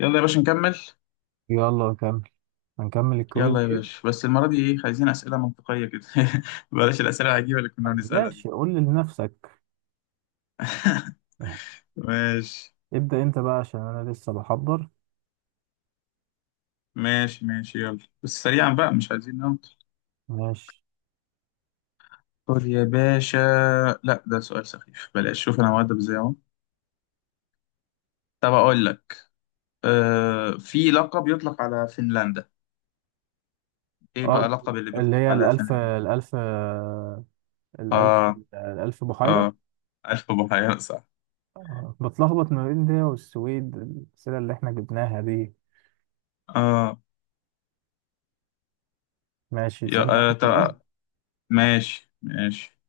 يلا يا باشا نكمل. يلا نكمل. هنكمل الكويز يلا يا جيم. باشا بس المرة دي ايه، عايزين أسئلة منطقية كده. بلاش الأسئلة العجيبة اللي كنا بنسألها دي. ماشي، قول لي لنفسك. ماشي ابدأ انت بقى عشان انا لسه بحضر. ماشي ماشي يلا، بس سريعا بقى مش عايزين نمط. ماشي. خد يا باشا. لا ده سؤال سخيف، بلاش. شوف انا مؤدب ازاي اهو. طب اقول لك، آه في لقب يطلق على فنلندا. ايه اه، بقى لقب اللي اللي بيطلق هي على الألف فنلندا؟ الألف الألف اه. الألف بحيرة. اه، ألف بحيرة صح. بتلخبط ما بين ده والسويد، الأسئلة اللي احنا جبناها دي. اه. ماشي، يا سألنا آه واحد كمان. طب ماشي ماشي.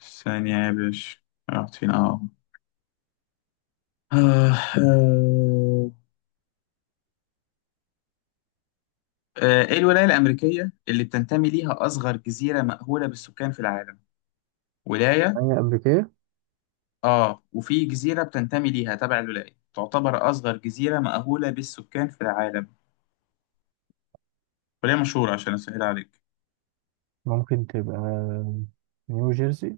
ثانية يا باشا، رحت فين؟ اه. آه، آه، ايه الولاية الأمريكية اللي بتنتمي ليها أصغر جزيرة مأهولة بالسكان في العالم؟ ولاية. هي أمريكية. آه، وفي جزيرة بتنتمي ليها تبع الولاية، تعتبر أصغر جزيرة مأهولة بالسكان في العالم. ولاية مشهورة عشان أسهل عليك. ممكن تبقى نيو جيرسي.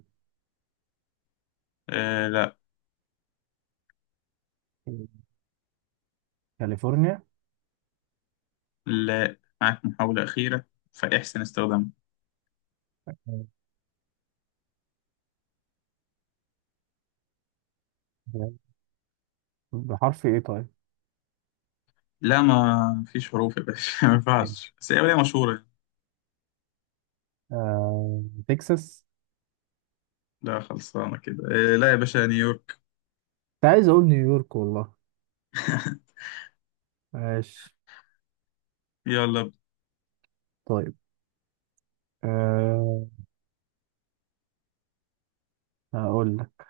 آه لا. كاليفورنيا. لا، معاك محاولة أخيرة فاحسن استخدامها. بحرف ايه طيب؟ لا ما فيش حروف يا باشا. ما ينفعش، بس هي ولاية مشهورة. آه، تكساس. لا خلصانة كده. آه لا يا باشا، نيويورك. كنت عايز اقول نيويورك والله. ماشي. يلا. طيب. أه هقول لك.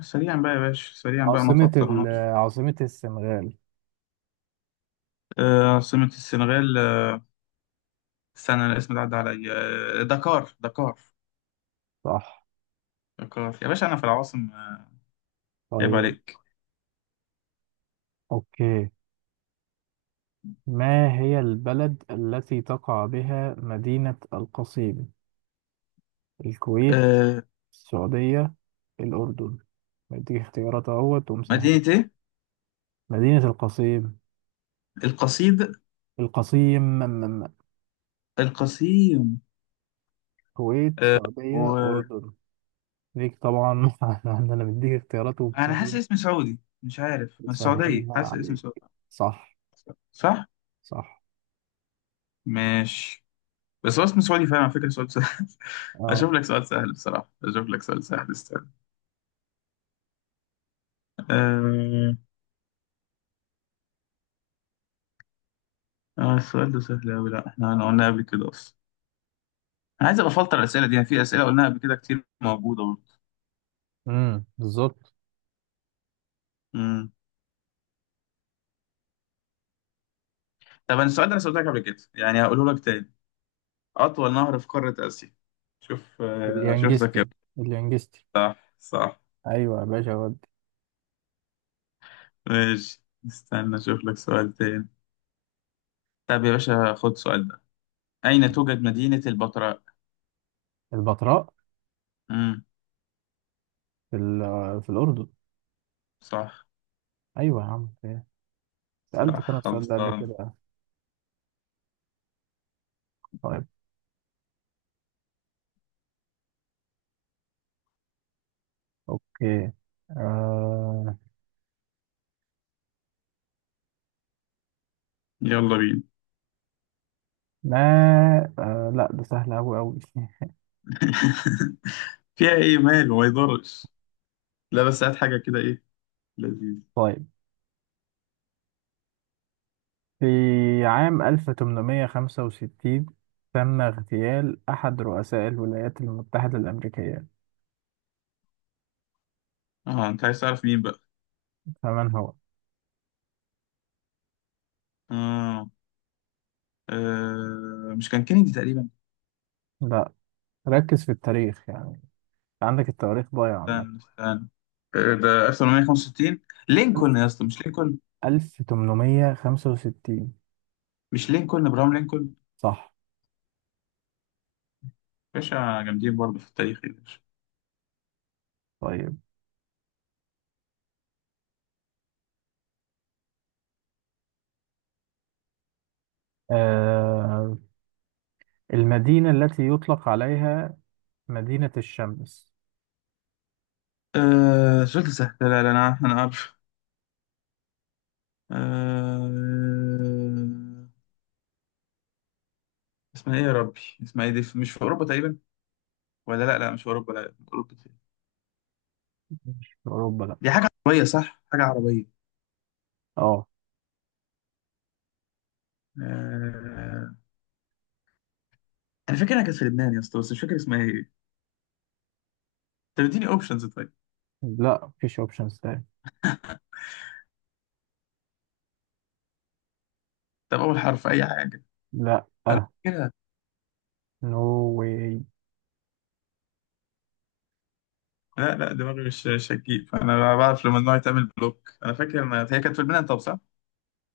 سريعا بقى يا باشا، سريعا بقى ما عاصمة ال تعطلناش. عاصمة السنغال. عاصمة السنغال. استنى الاسم ده عدى عليا. دكار دكار. صح. دكار يا باشا، أنا في العواصم عيب طيب. عليك. أوكي. ما هي البلد التي تقع بها مدينة القصيم؟ الكويت، آه. السعودية، الأردن. بديك اختيارات اهوت ومسهل. مدينة إيه؟ مدينة القصيم. القصيد. القصيم. القصيم. الكويت، آه، السعودية، وأنا أردن. ليك طبعا. أنا مديك اختيارات حاسس ومسهلة، اسم سعودي، مش عارف، من السعودية، مسهلها حاسس اسم عليك. سعودي. صح. صح؟ صح. ماشي. بس هو اسم سعودي فعلا على فكرة، سؤال سهل. اه. أشوف لك سؤال سهل بصراحة، أشوف لك سؤال سهل. استنى. آه، اه السؤال ده سهل أوي، لا احنا أنا قلنا قبل كده أصلا. أنا عايز أبقى أفلتر الأسئلة دي، يعني في أسئلة قلناها قبل كده كتير موجودة برضه. امم، بالظبط. امم طب أنا السؤال ده أنا سألتك قبل كده يعني، هقوله لك تاني. أطول نهر في قارة آسيا. شوف، شوف ذكاء. اليانجستي. اليانجستي. صح صح. ايوه يا باشا ودي. ماشي، استنى أشوف لك سؤال تاني. طب يا باشا، خد السؤال ده. أين توجد مدينة البتراء؟ البتراء؟ امم في الاردن. صح. ايوه يا عم، في إيه؟ سالتك انا صح، السؤال ده قبل خلصان. كده. طيب. اوكي. آه، يلا بينا. ما، لا، ده سهل أوي أوي. فيها إيه؟ مال وما يضرش. لا بس هات حاجة كده، إيه لذيذ. طيب، في عام 1865 تم اغتيال أحد رؤساء الولايات المتحدة الأمريكية، اه انت عايز تعرف مين بقى. فمن هو؟ آه. آه. مش كان كينيدي تقريبا؟ لا، ركز في التاريخ يعني. عندك التواريخ ضايعة عامة. استنى استنى. آه. ده 1865. لينكولن يا اسطى. مش لينكولن، 1865. مش لينكولن، ابراهام لينكولن. صح. باشا جامدين برضه في التاريخ يا باشا. طيب. آه المدينة التي يطلق عليها مدينة الشمس. آه. سؤال سهل. لا، انا عارف انا عارف. آه. اسمها ايه يا ربي؟ اسمها ايه؟ دي مش في اوروبا تقريبا؟ ولا لا لا، مش في اوروبا. لا اوروبا دي. مش في أوروبا لأ. دي حاجه عربيه صح، حاجه عربيه. اه. آه... انا فاكر انها كانت في لبنان يا اسطى، بس مش فاكر اسمها ايه. طب اديني اوبشنز طيب. لأ مفيش أوبشنز تاني. طب اول حرف، اي حاجه. لأ. انا فاكر. نو واي. لا لا، دماغي مش شكيك، فانا بعرف لما النوع يتعمل بلوك. انا فاكر إن هي كانت في لبنان، طب صح؟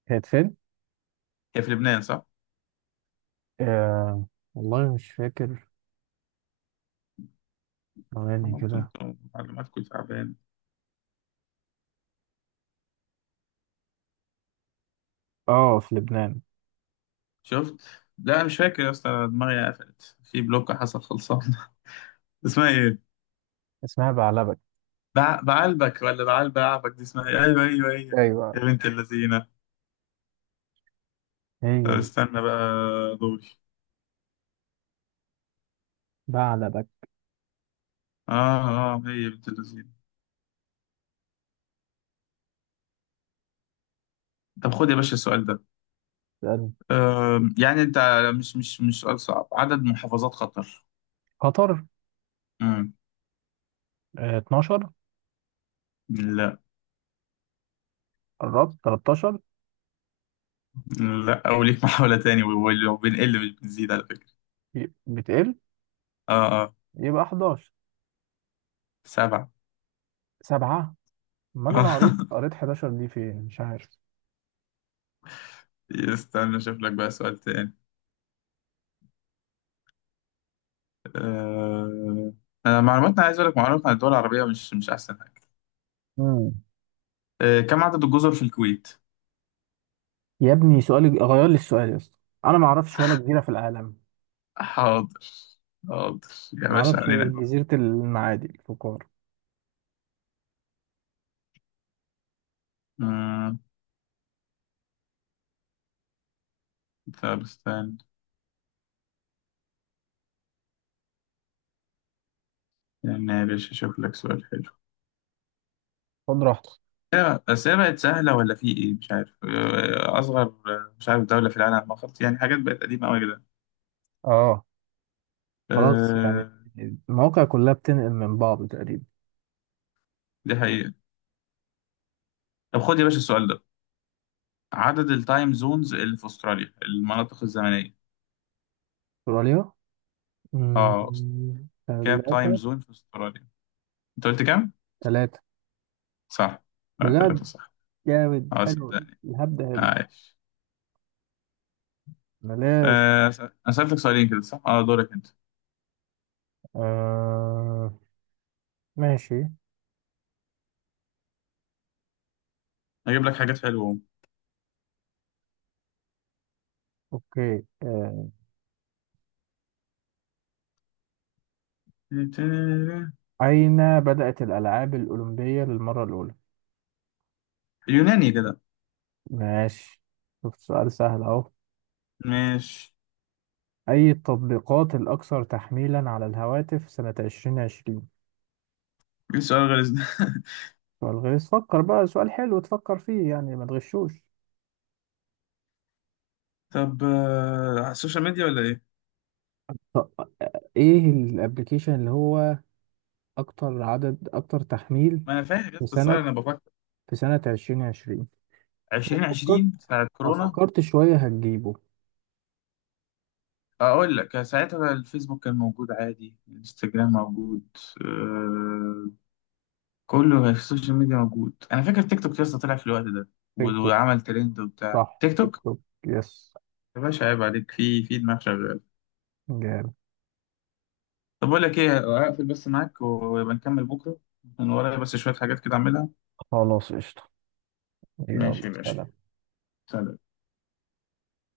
كانت فين؟ هي في لبنان صح؟ آه والله مش فاكر. ثواني أنا قلت كده. لكم معلوماتكم تعبان. اه، في لبنان. شفت؟ لا أنا مش فاكر يا اسطى، دماغي قفلت في بلوك، حصل خلصان. اسمها ايه؟ اسمها بعلبك. بعلبك ولا بعلب بعبك؟ دي اسمها ايه؟ ايوه ايوه ايوه. يا ايوه، بنت اللذينه. طب هي دي. استنى بقى دوري. بعلبك. اه. اه هي بنت اللذينه. طب خد يا باشا السؤال ده. سألني. يعني انت، مش سؤال صعب، عدد محافظات قطر. قطر. امم 12. لا. قربت 13. لا، او ليك محاولة تاني، وبنقل مش بنزيد على فكرة. بتقل، اه اه. يبقى 11. سبعة. سبعة. أمال أنا قريت، آه. 11 دي فين مش عارف. استنى اشوف لك بقى سؤال تاني. آه... انا معلوماتنا، عايز اقول لك، معلومات عن الدول العربية مش مش احسن حاجة. كم عدد الجزر في الكويت؟ يا ابني، سؤالي غير لي السؤال يا اسطى. انا ما اعرفش ولا جزيره في العالم. حاضر. حاضر يا ما باشا اعرفش غير علينا. جزيره المعادي الفقار. مم، طب استنى يعني يا باشا، اشوف لك سؤال حلو. خد راحتك. بس هي بقت سهلة ولا في ايه مش عارف. اصغر، مش عارف، دولة في العالم ما خدت، يعني حاجات بقت قديمة قوي كده. اه، خلاص يعني، آه، المواقع كلها بتنقل من بعض تقريبا. دي حقيقة. طب خد يا باشا السؤال ده. عدد التايم زونز اللي في استراليا، المناطق الزمنيه. استراليا. اه. كام تايم ثلاثة. زون في استراليا؟ انت قلت كام؟ ثلاثة. صح. لا بجد؟ ثلاثه صح. جامد، اه حلو. صدقني. الهبد ده، حلو. عايش. ملاش. انا سالتك سؤالين كده صح، اه دورك انت. آه، ماشي. هجيب لك حاجات حلوه اهو. اوكي. أين بدأت الألعاب الأولمبية للمرة الأولى؟ يوناني كده. ماشي. شوف سؤال سهل أهو. مش، أي التطبيقات الأكثر تحميلا على الهواتف سنة 2020؟ ايه السؤال غير ده؟ سؤال غيظ. فكر بقى سؤال حلو تفكر فيه يعني، ما تغشوش. طب على السوشيال ميديا ولا ايه؟ طب، إيه الأبليكيشن اللي هو أكتر عدد، أكتر تحميل ما انا فاهم يا في اسطى السؤال، سنة انا بفكر. في سنة 2020؟ لو فكرت 2020، ساعه لو كورونا. فكرت شوية هتجيبه. اقول لك ساعتها الفيسبوك كان موجود عادي، الانستجرام موجود. آه. كله في السوشيال ميديا موجود. انا فاكر تيك توك لسه طلع في الوقت ده، تيك توك. وعمل ترند وبتاع، صح، تيك تيك توك. توك. يس. يا باشا عيب عليك، في دماغ شغال. جامد. طب اقول لك ايه، اقفل بس معاك ويبقى نكمل بكره. من ورايا بس شويه حاجات كده اعملها. خلاص قشطة. يلا ماشي يا باشا. سلام. سلام.